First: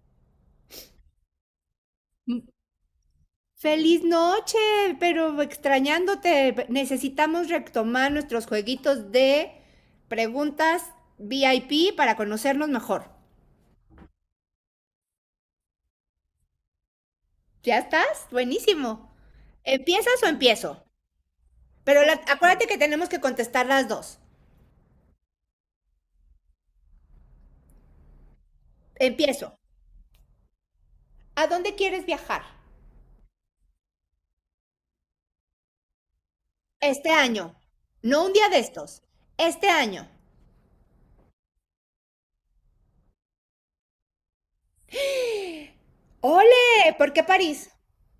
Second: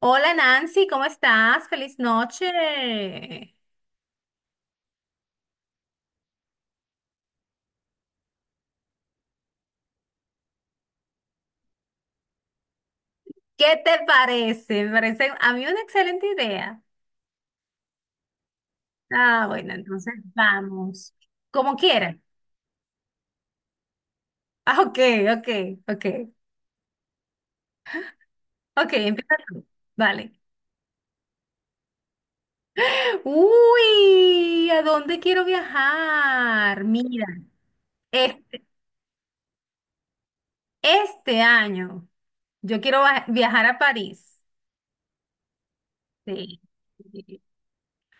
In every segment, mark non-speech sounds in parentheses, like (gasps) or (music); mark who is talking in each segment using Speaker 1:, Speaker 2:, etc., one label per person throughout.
Speaker 1: Hola Nancy, ¿cómo estás? Feliz
Speaker 2: Mm,
Speaker 1: noche.
Speaker 2: Feliz noche, pero extrañándote. Necesitamos retomar nuestros jueguitos de preguntas VIP para conocernos mejor.
Speaker 1: ¿Qué te parece? Me parece a mí una excelente idea.
Speaker 2: ¿Ya estás? Buenísimo.
Speaker 1: Ah, bueno, entonces
Speaker 2: ¿Empiezas o empiezo?
Speaker 1: vamos. Como
Speaker 2: Pero
Speaker 1: quieras.
Speaker 2: acuérdate que tenemos que contestar las dos.
Speaker 1: Ah, ok, ok, ok. Ok, empieza
Speaker 2: Empiezo.
Speaker 1: tú. Vale.
Speaker 2: ¿A dónde quieres viajar?
Speaker 1: Uy, ¿a dónde quiero viajar?
Speaker 2: Este
Speaker 1: Mira,
Speaker 2: año. No un día de
Speaker 1: este,
Speaker 2: estos. Este año.
Speaker 1: este año yo quiero viajar a París. Sí.
Speaker 2: ¡Ole! ¿Por qué París?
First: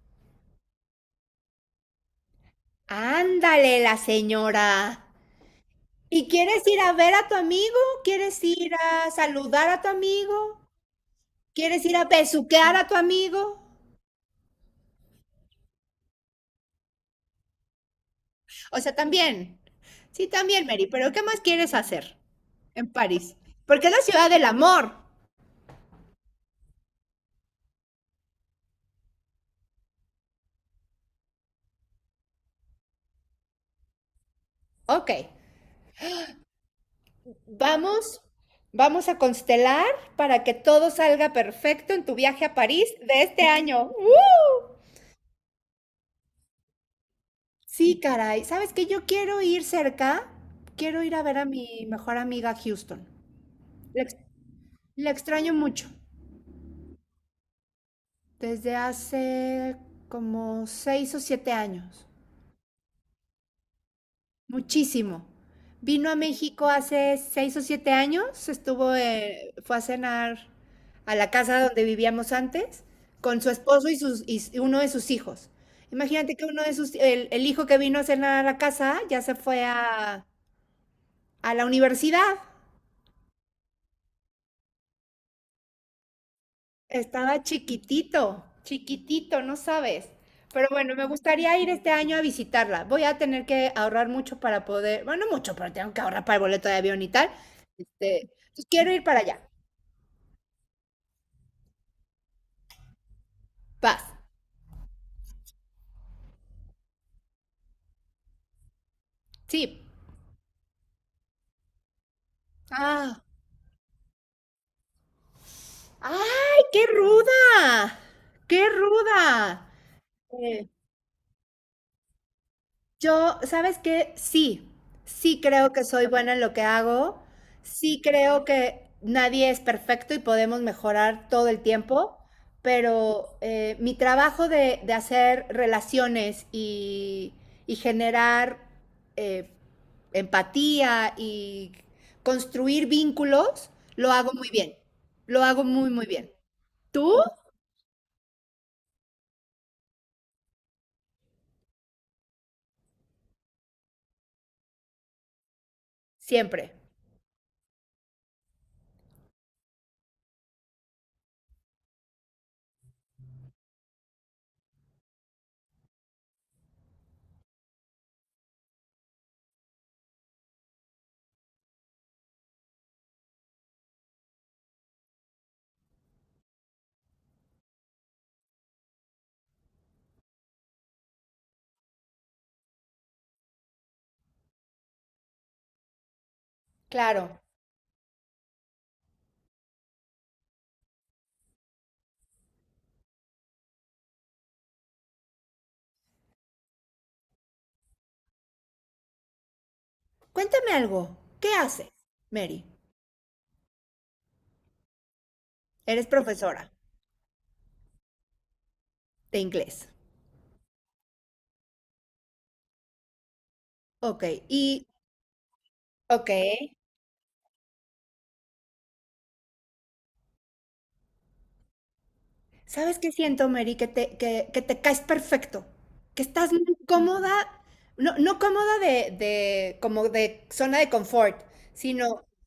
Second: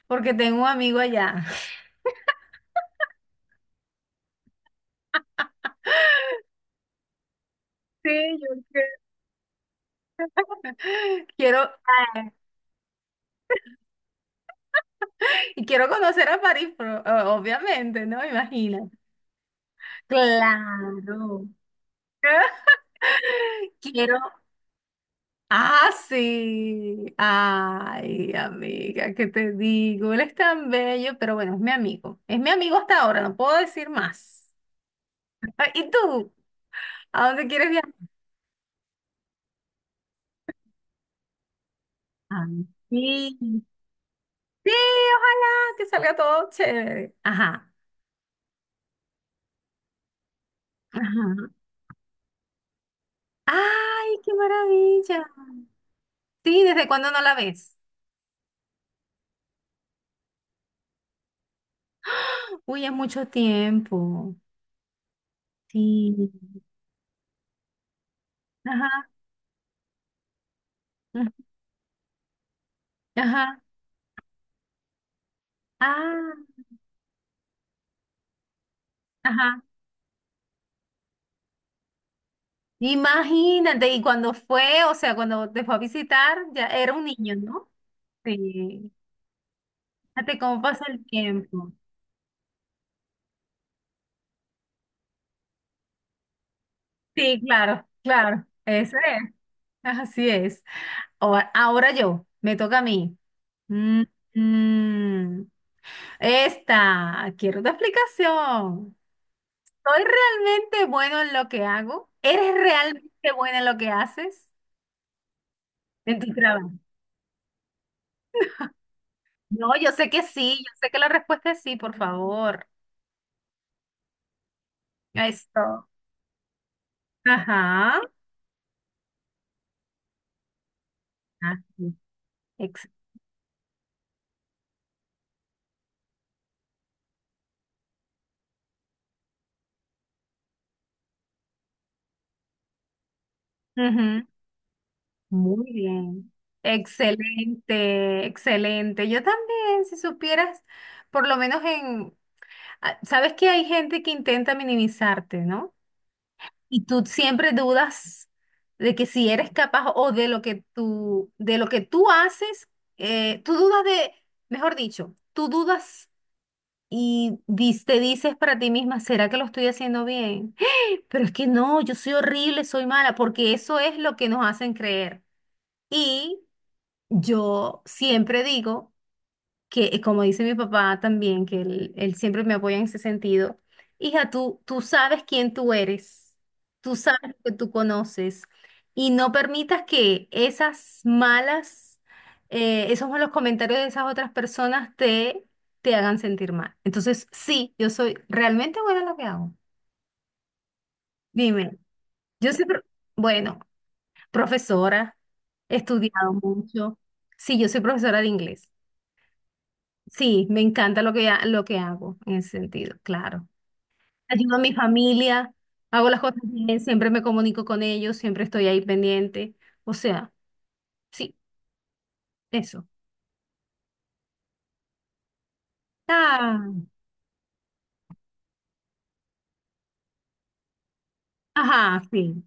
Speaker 1: Porque tengo un amigo allá. (laughs)
Speaker 2: Ándale, la señora. ¿Y quieres ir a ver a tu amigo?
Speaker 1: Sí,
Speaker 2: ¿Quieres
Speaker 1: yo
Speaker 2: ir
Speaker 1: quiero.
Speaker 2: a saludar a tu amigo?
Speaker 1: Quiero.
Speaker 2: ¿Quieres ir a besuquear a tu amigo?
Speaker 1: Y quiero conocer a París, pero, obviamente, ¿no? Imagina.
Speaker 2: O sea, también. Sí, también, Mary, pero ¿qué más
Speaker 1: Claro.
Speaker 2: quieres hacer en París?
Speaker 1: (laughs)
Speaker 2: Porque es la
Speaker 1: Quiero.
Speaker 2: ciudad del amor.
Speaker 1: Ah, sí. Ay, amiga, ¿qué te digo? Él es tan bello, pero bueno, es mi amigo. Es mi amigo hasta ahora, no puedo decir más.
Speaker 2: Ok,
Speaker 1: (laughs) ¿Y tú? ¿A dónde quieres viajar?
Speaker 2: vamos, vamos a constelar para que todo salga perfecto en tu viaje a
Speaker 1: Ay,
Speaker 2: París de
Speaker 1: sí.
Speaker 2: este año. ¡Uh!
Speaker 1: Sí, ojalá que salga todo chévere. Ajá.
Speaker 2: Sí, caray. ¿Sabes qué? Yo quiero ir cerca. Quiero ir a ver a
Speaker 1: Ajá.
Speaker 2: mi mejor amiga a Houston. La ex-
Speaker 1: Ay, qué
Speaker 2: la
Speaker 1: maravilla.
Speaker 2: extraño mucho.
Speaker 1: Sí, ¿desde cuándo no la ves?
Speaker 2: Desde hace como seis o siete años,
Speaker 1: Uy, es mucho tiempo.
Speaker 2: muchísimo. Vino a
Speaker 1: Sí.
Speaker 2: México hace seis o siete años, estuvo,
Speaker 1: Ajá.
Speaker 2: fue a cenar a la
Speaker 1: Ujú,
Speaker 2: casa donde vivíamos antes con su
Speaker 1: ajá.
Speaker 2: esposo y uno de sus hijos.
Speaker 1: Ah,
Speaker 2: Imagínate que uno de sus, el hijo que vino a cenar a la casa ya se
Speaker 1: ajá.
Speaker 2: fue a la universidad.
Speaker 1: Imagínate, y cuando fue, o sea, cuando te fue a visitar, ya era un niño,
Speaker 2: Estaba
Speaker 1: ¿no?
Speaker 2: chiquitito,
Speaker 1: Sí.
Speaker 2: chiquitito, no sabes.
Speaker 1: Fíjate cómo
Speaker 2: Pero
Speaker 1: pasa
Speaker 2: bueno,
Speaker 1: el
Speaker 2: me gustaría ir
Speaker 1: tiempo.
Speaker 2: este año a visitarla. Voy a tener que ahorrar mucho para poder, bueno, no mucho, pero tengo que ahorrar para el boleto de avión y tal.
Speaker 1: Sí, claro,
Speaker 2: Este,
Speaker 1: claro.
Speaker 2: pues quiero
Speaker 1: Eso
Speaker 2: ir para
Speaker 1: es.
Speaker 2: allá.
Speaker 1: Así es. Ahora yo, me toca a mí. Mm,
Speaker 2: Paz.
Speaker 1: mm. Esta, quiero una explicación.
Speaker 2: Sí.
Speaker 1: ¿Soy realmente bueno en lo que hago? ¿Eres
Speaker 2: Ah.
Speaker 1: realmente buena en lo que haces? En tu
Speaker 2: ¡Ay,
Speaker 1: trabajo.
Speaker 2: qué ruda! ¡Qué ruda!
Speaker 1: No, yo sé que sí,
Speaker 2: Eh,
Speaker 1: yo sé que la respuesta es sí, por favor.
Speaker 2: Yo, ¿sabes qué? Sí, sí creo que
Speaker 1: Eso.
Speaker 2: soy buena en lo que hago,
Speaker 1: Ajá.
Speaker 2: sí creo que nadie es perfecto y podemos mejorar todo el
Speaker 1: Así.
Speaker 2: tiempo,
Speaker 1: Ex-
Speaker 2: pero mi trabajo de hacer relaciones y generar eh, empatía y construir vínculos, lo
Speaker 1: Ujú.
Speaker 2: hago muy bien, lo hago
Speaker 1: Muy
Speaker 2: muy, muy
Speaker 1: bien.
Speaker 2: bien. ¿Tú?
Speaker 1: Excelente, excelente. Yo también, si supieras, por lo menos en, ah, sabes que hay gente que intenta minimizarte, ¿no?
Speaker 2: Siempre,
Speaker 1: Y tú siempre dudas de que si eres capaz o de lo que tú haces, eh, tú dudas de, mejor dicho, tú dudas y te dices para ti misma, ¿será que lo estoy haciendo bien? (gasps) (laughs) Pero es que no, yo soy horrible, soy mala, porque eso es lo que nos hacen creer. Y yo siempre digo que como dice mi papá también, que él siempre me apoya en ese sentido, hija, tú sabes quién tú eres, tú sabes
Speaker 2: claro.
Speaker 1: lo que tú conoces y no permitas que esos malos comentarios de esas otras personas te hagan sentir mal. Entonces, sí, yo soy realmente buena en lo que hago.
Speaker 2: Cuéntame algo, ¿qué
Speaker 1: Dime,
Speaker 2: haces,
Speaker 1: yo
Speaker 2: Mary?
Speaker 1: soy, pro- bueno, profesora, he
Speaker 2: Eres
Speaker 1: estudiado
Speaker 2: profesora.
Speaker 1: mucho, sí, yo soy profesora de inglés.
Speaker 2: De inglés.
Speaker 1: Sí, me encanta lo que lo que hago en ese sentido, claro.
Speaker 2: Ok,
Speaker 1: Ayudo a mi
Speaker 2: y,
Speaker 1: familia, hago las
Speaker 2: ok,
Speaker 1: cosas bien, siempre me comunico con ellos, siempre estoy ahí pendiente. O sea, sí, eso.
Speaker 2: ¿sabes qué siento, Mary? Que te caes perfecto, que estás
Speaker 1: Ah,
Speaker 2: muy cómoda, no, no cómoda de, como de zona de confort,
Speaker 1: ajá,
Speaker 2: sino
Speaker 1: sí.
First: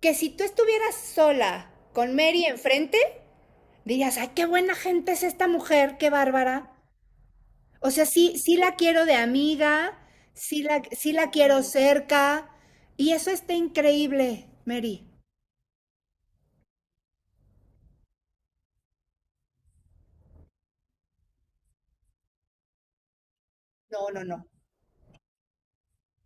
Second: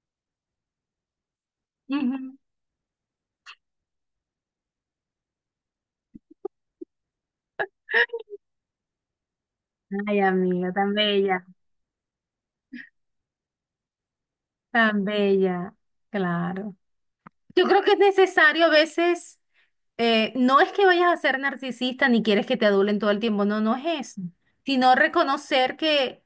Speaker 2: que si tú estuvieras sola con
Speaker 1: Ujú.
Speaker 2: Mary enfrente, dirías, ay, qué buena gente es esta mujer, qué bárbara. O sea, sí, sí la quiero de amiga,
Speaker 1: Ay,
Speaker 2: sí
Speaker 1: amiga,
Speaker 2: la, sí la quiero cerca, y eso está increíble,
Speaker 1: tan
Speaker 2: Mary.
Speaker 1: bella, claro. Yo creo que es necesario a veces, no es que vayas a ser narcisista ni quieres que te adulen todo el tiempo, no, no es
Speaker 2: No,
Speaker 1: eso,
Speaker 2: no, no.
Speaker 1: sino reconocer que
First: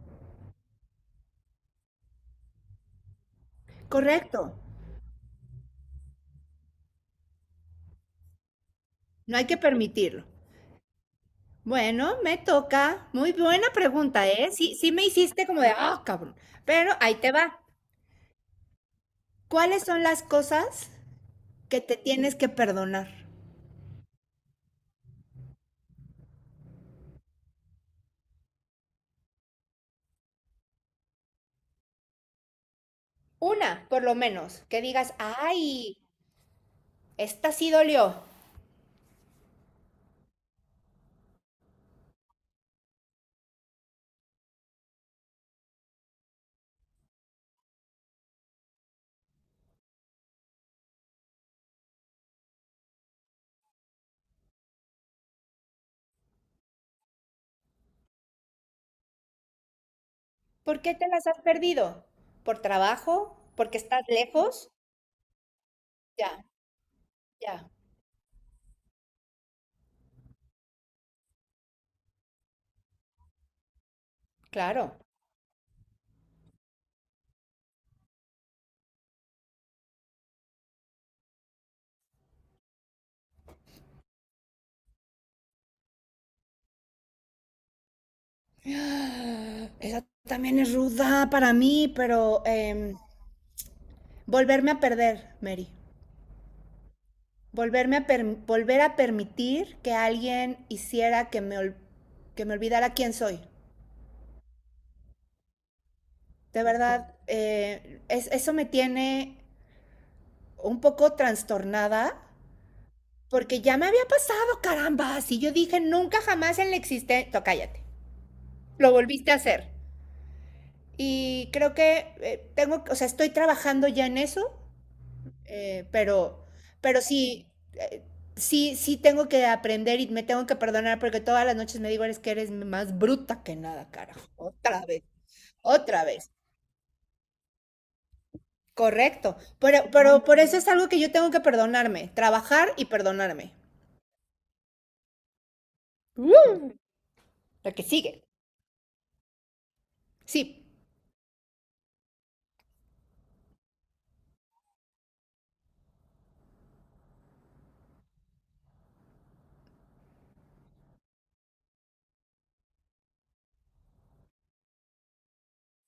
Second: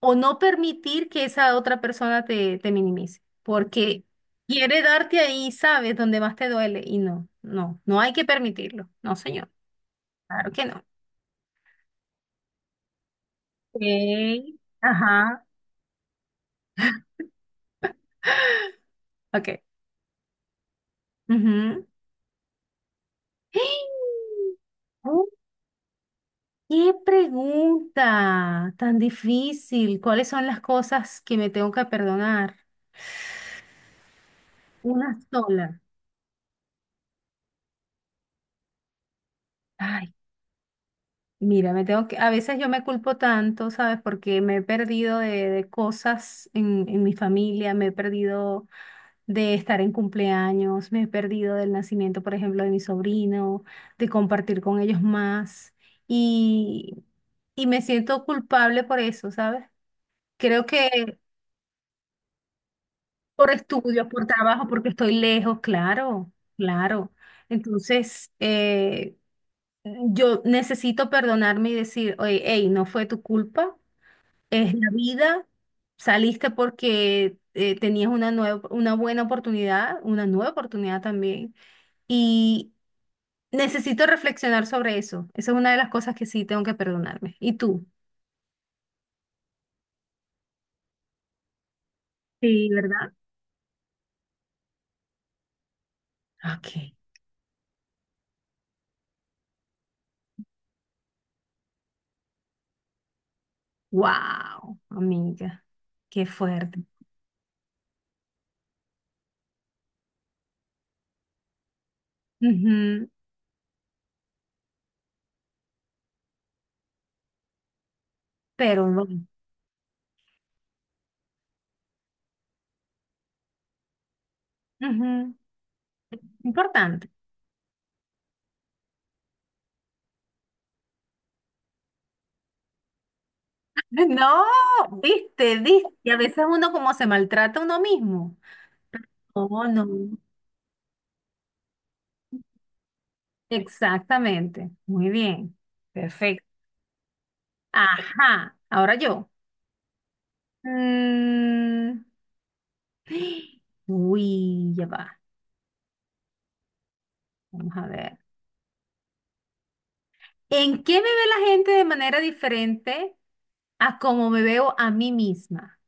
Speaker 1: o no permitir que esa otra persona te minimice, porque
Speaker 2: Correcto.
Speaker 1: quiere darte ahí, sabes, donde más te duele y no, no, no hay que permitirlo, no,
Speaker 2: No hay
Speaker 1: señor,
Speaker 2: que permitirlo.
Speaker 1: claro que no.
Speaker 2: Bueno, me toca. Muy buena
Speaker 1: Ok,
Speaker 2: pregunta, ¿eh? Sí, sí me
Speaker 1: ajá,
Speaker 2: hiciste como de, ah, cabrón. Pero ahí te va.
Speaker 1: ok.
Speaker 2: ¿Cuáles son las cosas que
Speaker 1: Ujú.
Speaker 2: te tienes que perdonar?
Speaker 1: (gasps) Oh, ¿qué pregunta tan difícil? ¿Cuáles son las cosas que me tengo que perdonar?
Speaker 2: Una, por lo menos, que digas,
Speaker 1: Una sola.
Speaker 2: ay, esta sí dolió.
Speaker 1: Ay, mira, me tengo que, a veces yo me culpo tanto, ¿sabes? Porque me he perdido de cosas en mi familia, me he perdido de estar en cumpleaños, me he perdido del nacimiento, por ejemplo, de mi sobrino, de compartir con ellos más y, y me siento culpable por eso, ¿sabes? Creo
Speaker 2: ¿Por qué te
Speaker 1: que
Speaker 2: las has perdido? ¿Por trabajo?
Speaker 1: por
Speaker 2: ¿Porque estás
Speaker 1: estudios, por trabajo,
Speaker 2: lejos?
Speaker 1: porque estoy lejos, claro,
Speaker 2: Ya,
Speaker 1: claro.
Speaker 2: ya,
Speaker 1: Entonces, yo necesito perdonarme y decir, oye, hey, no fue tu culpa. Es la
Speaker 2: claro.
Speaker 1: vida, saliste porque tenías una nueva, una buena oportunidad, una nueva oportunidad también. Y necesito reflexionar sobre eso. Esa es una de las cosas que sí tengo que perdonarme. ¿Y tú?
Speaker 2: (gasps) Esa también es ruda para mí, pero
Speaker 1: Sí, ¿verdad?
Speaker 2: volverme a perder, Mary.
Speaker 1: Ok.
Speaker 2: Volver a permitir que alguien hiciera que me olvidara quién soy.
Speaker 1: Wow, amiga, qué
Speaker 2: De
Speaker 1: fuerte.
Speaker 2: verdad, es eso me tiene un poco trastornada
Speaker 1: Ujú,
Speaker 2: porque ya me había pasado, caramba. Si yo dije nunca jamás en la existencia, cállate,
Speaker 1: pero
Speaker 2: lo
Speaker 1: bueno,
Speaker 2: volviste a hacer. Y creo que tengo, o sea, estoy trabajando ya en eso.
Speaker 1: ujú,
Speaker 2: Eh, pero, pero
Speaker 1: importante. (laughs)
Speaker 2: sí, eh, sí, sí tengo que aprender y me tengo que perdonar porque todas las noches me digo, eres que eres más bruta que nada,
Speaker 1: No,
Speaker 2: carajo. Otra vez,
Speaker 1: viste, viste.
Speaker 2: otra
Speaker 1: Y a
Speaker 2: vez.
Speaker 1: veces uno como se maltrata a uno mismo.
Speaker 2: Correcto.
Speaker 1: Oh, no.
Speaker 2: Pero por eso es algo que yo tengo que perdonarme, trabajar y perdonarme.
Speaker 1: Exactamente. Muy bien. Perfecto.
Speaker 2: Uh, lo que sigue.
Speaker 1: Ajá. Ahora yo.
Speaker 2: Sí.
Speaker 1: Mm, uy, ya va. Vamos a ver. ¿En qué me ve la gente de manera diferente a cómo me veo a mí misma?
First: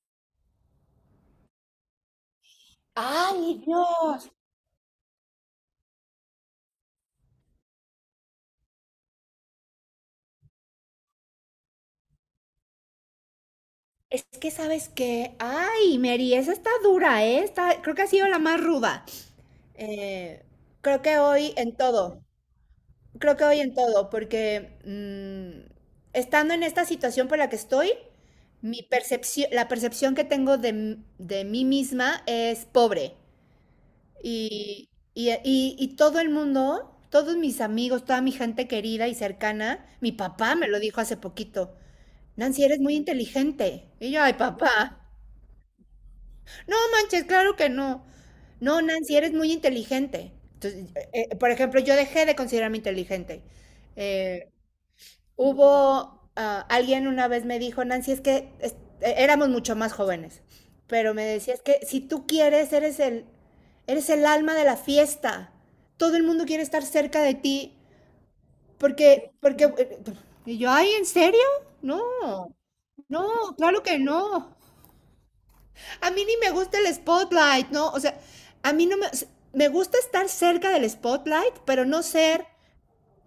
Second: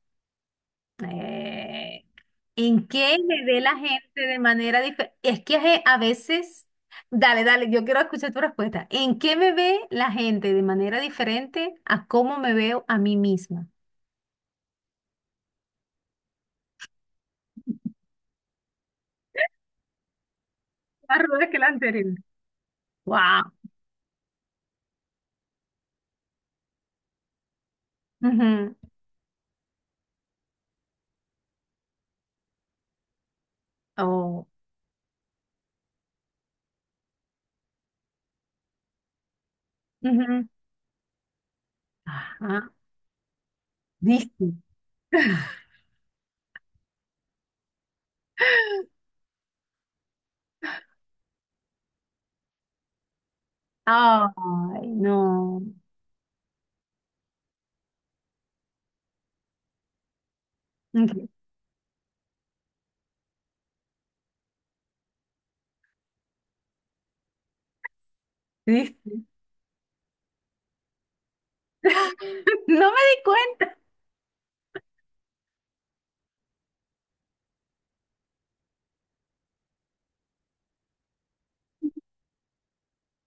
Speaker 1: Eh, ¿En qué me ve
Speaker 2: ¡Ay,
Speaker 1: la gente
Speaker 2: Dios!
Speaker 1: de manera diferente? Es que a veces, dale, dale, yo quiero escuchar tu respuesta. ¿En qué me ve la gente de manera diferente a cómo me veo a mí misma?
Speaker 2: Es que sabes que, ay, Mary, esa está dura, ¿eh? Creo que ha sido la más ruda. Eh, creo
Speaker 1: Más
Speaker 2: que
Speaker 1: ruda
Speaker 2: hoy
Speaker 1: que la
Speaker 2: en
Speaker 1: anterior.
Speaker 2: todo. Creo que
Speaker 1: Wow.
Speaker 2: hoy en todo, porque estando en esta situación por la que estoy,
Speaker 1: Ujú.
Speaker 2: mi percepción, la percepción que tengo de mí misma es pobre.
Speaker 1: Oh,
Speaker 2: Y todo el mundo, todos mis amigos, toda mi gente querida y cercana, mi
Speaker 1: ujú.
Speaker 2: papá me lo dijo hace poquito, Nancy,
Speaker 1: Ajá.
Speaker 2: eres muy inteligente. Y yo, ay,
Speaker 1: ¿Viste?
Speaker 2: papá, no manches, claro que no. No, Nancy, eres muy inteligente. Entonces, por ejemplo, yo dejé de considerarme inteligente. Eh,
Speaker 1: Ay, no.
Speaker 2: Hubo, alguien una vez me dijo, Nancy, es que es, e, éramos mucho más jóvenes, pero me
Speaker 1: Ok,
Speaker 2: decía, es que si tú quieres, eres el alma de la fiesta. Todo el mundo quiere estar cerca de ti,
Speaker 1: ¿viste?
Speaker 2: porque, porque, eh, y yo, ay, ¿en serio? No,
Speaker 1: (laughs) No me di
Speaker 2: no,
Speaker 1: cuenta.
Speaker 2: claro que no. A mí ni me gusta el spotlight, ¿no? O sea, a mí no me, me gusta estar cerca del spotlight, pero no ser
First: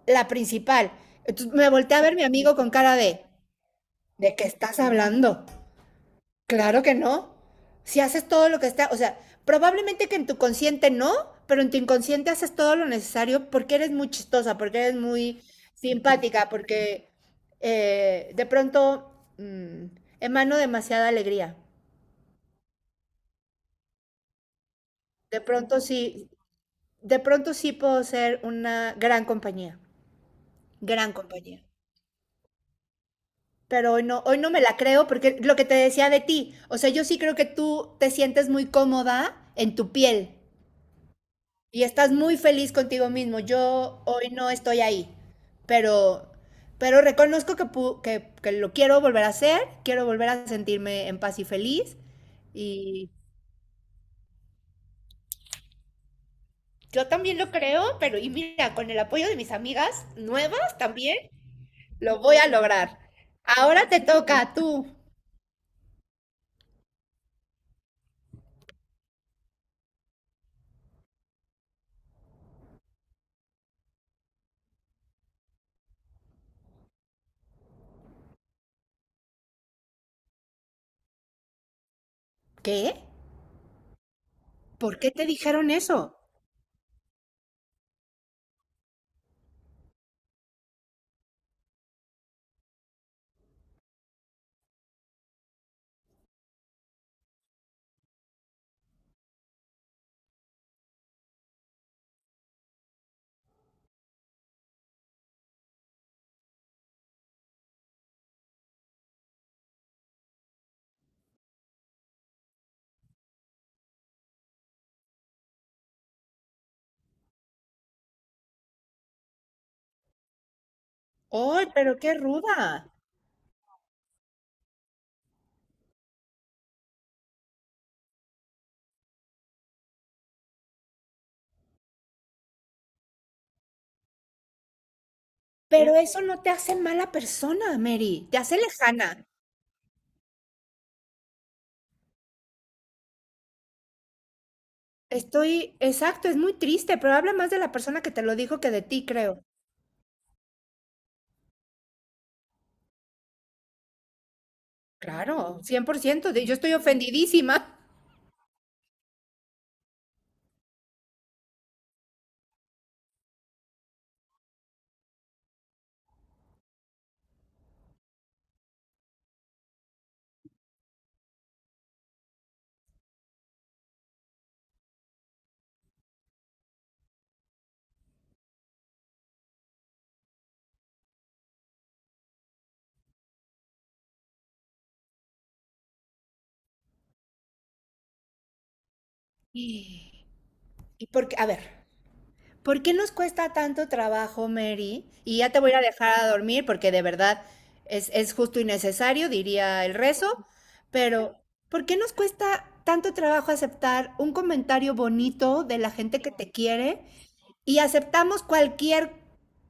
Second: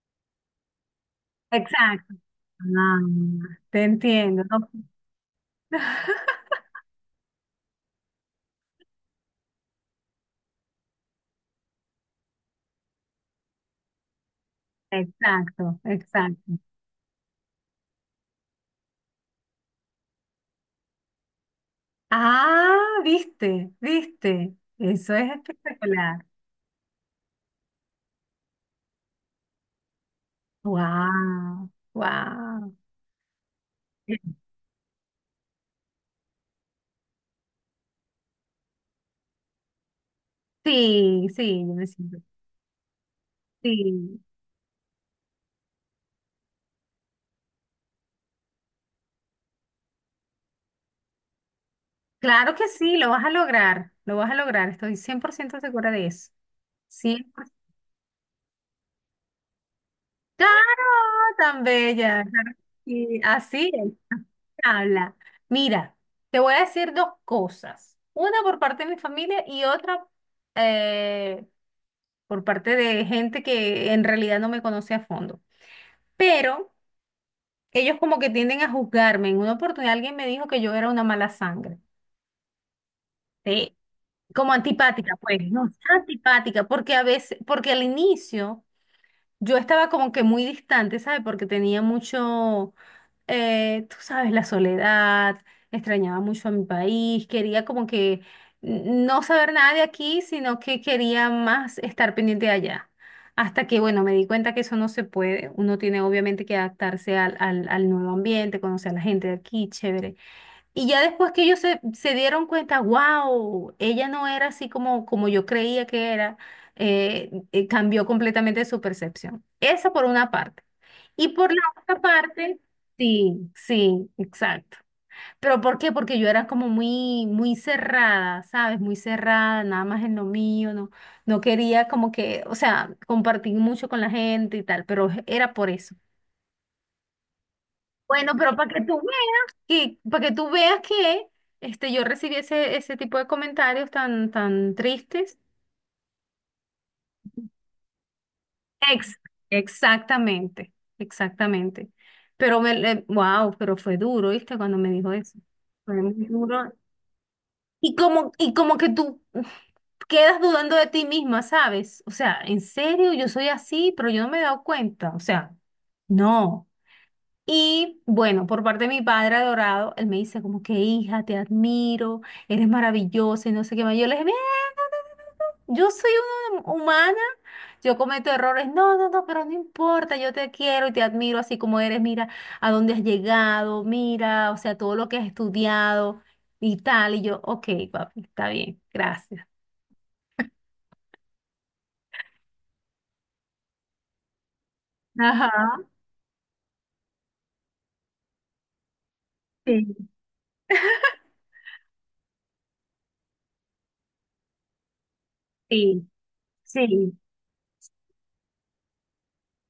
Speaker 2: la principal. Entonces me volteé a ver
Speaker 1: Exacto.
Speaker 2: a mi amigo con cara
Speaker 1: Ah,
Speaker 2: de,
Speaker 1: te
Speaker 2: ¿de
Speaker 1: entiendo.
Speaker 2: qué
Speaker 1: No.
Speaker 2: estás hablando?
Speaker 1: (laughs)
Speaker 2: Claro que no. Si haces todo lo que está, o sea, probablemente que en tu consciente no, pero en tu inconsciente haces todo lo necesario porque eres muy chistosa, porque eres muy
Speaker 1: Exacto,
Speaker 2: simpática,
Speaker 1: exacto.
Speaker 2: porque de pronto mmm, emano demasiada alegría.
Speaker 1: Ah, viste, viste. Eso es
Speaker 2: De pronto
Speaker 1: espectacular.
Speaker 2: sí, de pronto sí puedo ser una gran compañía, gran compañía.
Speaker 1: Wow, wow.
Speaker 2: Pero hoy no me la creo porque lo que te decía de ti, o sea, yo sí creo que tú te sientes muy cómoda en tu piel,
Speaker 1: Sí, sí, yo
Speaker 2: y
Speaker 1: me
Speaker 2: estás
Speaker 1: siento.
Speaker 2: muy feliz contigo mismo. Yo
Speaker 1: Sí,
Speaker 2: hoy no estoy ahí, pero, pero reconozco que lo quiero volver a hacer, quiero volver a sentirme en paz y feliz.
Speaker 1: claro que sí, lo
Speaker 2: Y
Speaker 1: vas a lograr, lo vas a lograr, estoy 100% segura de eso.
Speaker 2: yo también lo creo, pero y mira, con el apoyo de mis amigas
Speaker 1: Claro,
Speaker 2: nuevas también.
Speaker 1: tan
Speaker 2: Lo
Speaker 1: bella,
Speaker 2: voy a
Speaker 1: claro que
Speaker 2: lograr.
Speaker 1: sí, así
Speaker 2: Ahora
Speaker 1: es.
Speaker 2: te toca a tú.
Speaker 1: Habla. Mira, te voy a decir dos cosas. Una por parte de mi familia y otra eh, por parte de gente que en realidad no me conoce a fondo. Pero ellos como que tienden a juzgarme. En una oportunidad alguien me dijo que yo era una mala sangre.
Speaker 2: ¿Qué?
Speaker 1: Sí. Como
Speaker 2: ¿Por qué
Speaker 1: antipática,
Speaker 2: te
Speaker 1: pues. No,
Speaker 2: dijeron eso?
Speaker 1: antipática, porque a veces, porque al inicio yo estaba como que muy distante, ¿sabes? Porque tenía mucho tú sabes, la soledad, extrañaba mucho a mi país, quería como que no saber nada de aquí, sino que quería más estar pendiente de allá. Hasta que, bueno, me di cuenta que eso no se puede. Uno tiene obviamente que adaptarse al nuevo ambiente, conocer a la gente de aquí, chévere. Y ya después que se dieron cuenta, wow, ella no era así como, como yo creía que era, cambió completamente su percepción. Esa por una parte. Y por la
Speaker 2: ¡Ay, pero
Speaker 1: otra
Speaker 2: qué
Speaker 1: parte,
Speaker 2: ruda!
Speaker 1: sí, sí, exacto. Pero ¿por qué? Porque yo era como muy, muy cerrada, ¿sabes? Muy cerrada, nada más en lo mío, no, no quería como que, o sea, compartir mucho con la gente y tal, pero era por eso.
Speaker 2: Pero eso no te hace mala persona, Mary.
Speaker 1: Bueno,
Speaker 2: Te
Speaker 1: pero
Speaker 2: hace
Speaker 1: para que tú
Speaker 2: lejana.
Speaker 1: veas que, para que tú veas que este, yo recibí ese tipo de comentarios tan, tan tristes.
Speaker 2: Estoy exacto, es muy triste, pero habla más de la persona que te lo dijo que de ti,
Speaker 1: Ex-
Speaker 2: creo.
Speaker 1: exactamente, exactamente. Pero me, wow, pero fue duro, ¿viste? Cuando me dijo eso.
Speaker 2: Claro,
Speaker 1: Fue muy
Speaker 2: 100%, yo
Speaker 1: duro.
Speaker 2: estoy ofendidísima.
Speaker 1: Y como que tú quedas dudando de ti misma, ¿sabes? O sea, ¿en serio yo soy así? Pero yo no me he dado cuenta. O sea, no. Y bueno, por parte de mi padre adorado, él me dice como que hija, te admiro, eres maravillosa y no sé qué más. Yo le dije, "Mira, no, no, no, no, yo soy una humana, yo cometo errores. No, no, no, pero no importa, yo te quiero y te admiro así como eres. Mira a dónde has llegado, mira, o sea, todo lo que has estudiado y tal. Y yo, ok, papi, está bien, gracias.
Speaker 2: Y y porque, a ver, ¿por qué nos cuesta tanto trabajo, Mary? Y
Speaker 1: Ajá,
Speaker 2: ya te voy a dejar a dormir porque de verdad es justo y necesario, diría
Speaker 1: sí,
Speaker 2: el rezo, pero ¿por qué nos cuesta tanto trabajo aceptar un comentario bonito de la
Speaker 1: sí,
Speaker 2: gente que te quiere
Speaker 1: sí.
Speaker 2: y aceptamos cualquier,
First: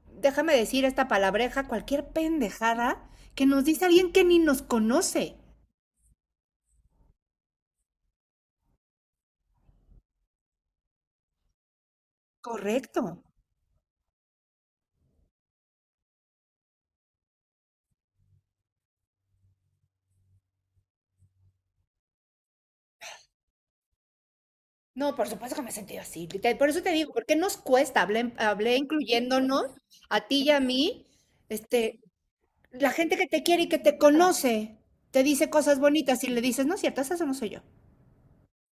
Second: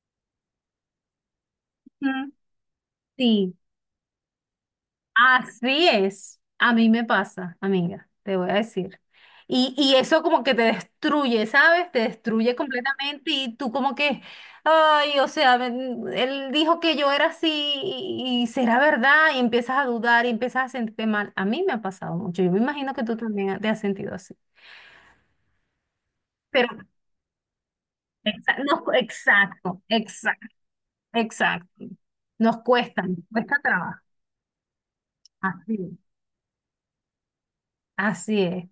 Speaker 2: déjame decir esta palabreja, cualquier
Speaker 1: Ujú,
Speaker 2: pendejada que
Speaker 1: sí.
Speaker 2: nos dice alguien que ni nos conoce.
Speaker 1: Así es. A mí me pasa, amiga, te voy a decir. Y eso como que te destruye, ¿sabes? Te destruye
Speaker 2: Correcto.
Speaker 1: completamente y tú como que, ay, o sea, ven, él dijo que yo era así y será verdad y empiezas a dudar y empiezas a sentirte mal. A mí me ha pasado mucho. Yo me imagino que tú también te has sentido así.
Speaker 2: No, por supuesto que me he sentido así. Por
Speaker 1: Pero,
Speaker 2: eso te digo, ¿por qué nos cuesta? Hablé, hablé
Speaker 1: no,
Speaker 2: incluyéndonos
Speaker 1: exacto,
Speaker 2: a ti y
Speaker 1: exacto,
Speaker 2: a mí.
Speaker 1: exacto.
Speaker 2: Este, la gente
Speaker 1: Nos
Speaker 2: que te
Speaker 1: cuesta
Speaker 2: quiere y que te
Speaker 1: trabajo.
Speaker 2: conoce te dice cosas
Speaker 1: Así,
Speaker 2: bonitas y le dices, no es cierto, esa no soy yo.
Speaker 1: así es,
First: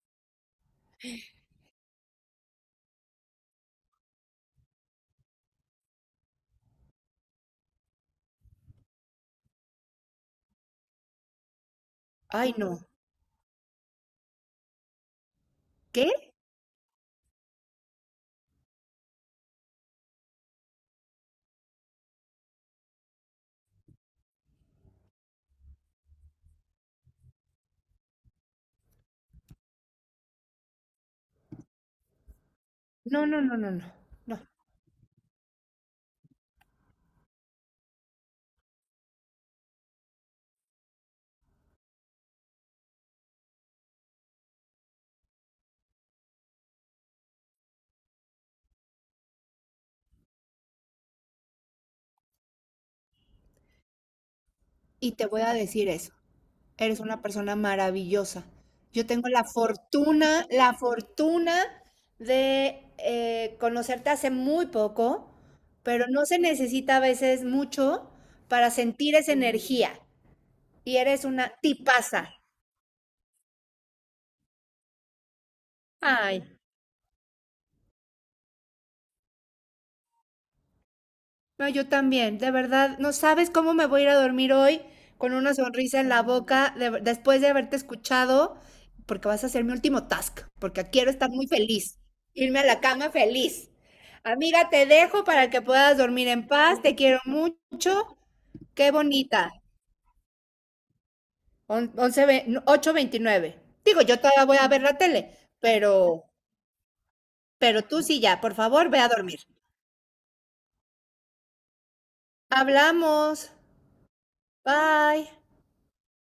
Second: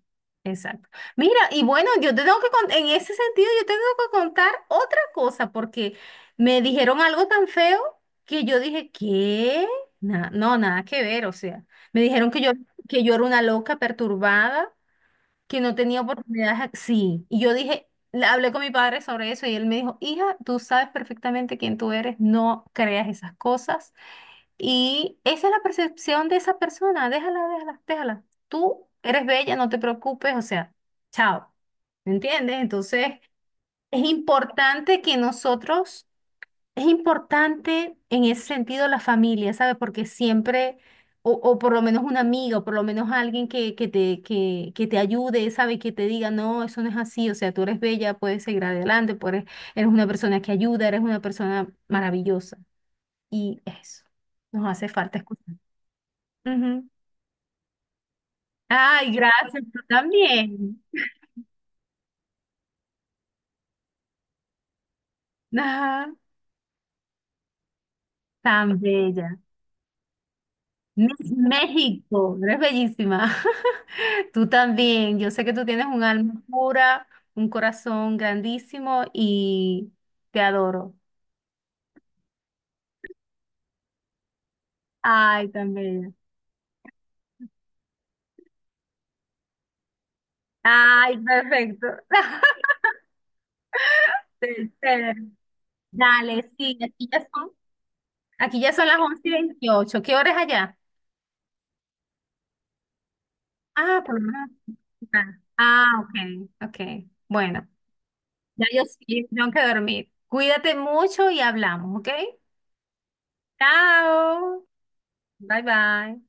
Speaker 1: exacto. Mira, y bueno, yo te tengo que contar, en ese sentido, yo te tengo que contar otra cosa, porque me dijeron algo tan feo que yo dije, ¿qué? No, nada que ver, o sea, me dijeron
Speaker 2: Ay, no.
Speaker 1: que yo era una loca perturbada, que no tenía
Speaker 2: ¿Qué?
Speaker 1: oportunidades, sí, y yo dije, le hablé con mi padre sobre eso y él me dijo, hija, tú sabes perfectamente quién tú eres, no creas esas cosas. Y esa es la percepción de esa persona. Déjala, déjala, déjala. Tú eres bella, no te preocupes, o sea, chao. ¿Me entiendes? Entonces,
Speaker 2: No, no, no, no, no.
Speaker 1: es
Speaker 2: No.
Speaker 1: importante que nosotros, es importante en ese sentido la familia, ¿sabes? Porque siempre, o por lo menos un amigo, o por lo menos alguien que te ayude, ¿sabes? Que te diga, no, eso no es así, o sea, tú eres bella, puedes seguir adelante, eres una persona que ayuda, eres una persona maravillosa. Y eso, nos hace
Speaker 2: Y
Speaker 1: falta
Speaker 2: te voy a
Speaker 1: escuchar.
Speaker 2: decir eso.
Speaker 1: Ujú.
Speaker 2: Eres una persona maravillosa. Yo
Speaker 1: Ay,
Speaker 2: tengo
Speaker 1: gracias, tú
Speaker 2: la
Speaker 1: también.
Speaker 2: fortuna de conocerte hace muy poco, pero
Speaker 1: Ajá,
Speaker 2: no se necesita a veces mucho para
Speaker 1: tan
Speaker 2: sentir esa
Speaker 1: bella.
Speaker 2: energía. Y eres
Speaker 1: Miss
Speaker 2: una tipaza.
Speaker 1: México, eres bellísima. (laughs) Tú también. Yo sé que tú tienes un alma
Speaker 2: Ay.
Speaker 1: pura, un corazón grandísimo y te adoro.
Speaker 2: No, yo también, de verdad, no sabes cómo me voy a ir a dormir hoy con
Speaker 1: Ay,
Speaker 2: una
Speaker 1: tan
Speaker 2: sonrisa en
Speaker 1: bella.
Speaker 2: la boca después de haberte escuchado, porque vas a ser mi último task, porque quiero
Speaker 1: Ay,
Speaker 2: estar muy
Speaker 1: perfecto.
Speaker 2: feliz, irme a
Speaker 1: (laughs)
Speaker 2: la cama feliz. Amiga, te
Speaker 1: Chévere.
Speaker 2: dejo para que puedas dormir en
Speaker 1: Dale, sí,
Speaker 2: paz, te quiero mucho,
Speaker 1: aquí ya son
Speaker 2: qué
Speaker 1: las 11 y
Speaker 2: bonita.
Speaker 1: 28. ¿Qué hora es allá?
Speaker 2: On- once ve- no, 8:29. Digo,
Speaker 1: Ah, por
Speaker 2: yo
Speaker 1: lo
Speaker 2: todavía
Speaker 1: menos.
Speaker 2: voy a ver la tele,
Speaker 1: Ah, ah, ok, ok. Bueno.
Speaker 2: pero tú sí ya, por
Speaker 1: Ya yo
Speaker 2: favor, ve a
Speaker 1: sí,
Speaker 2: dormir.
Speaker 1: tengo que dormir. Cuídate mucho y hablamos, ¿ok?
Speaker 2: Hablamos.
Speaker 1: Chao.
Speaker 2: Bye.
Speaker 1: Bye bye.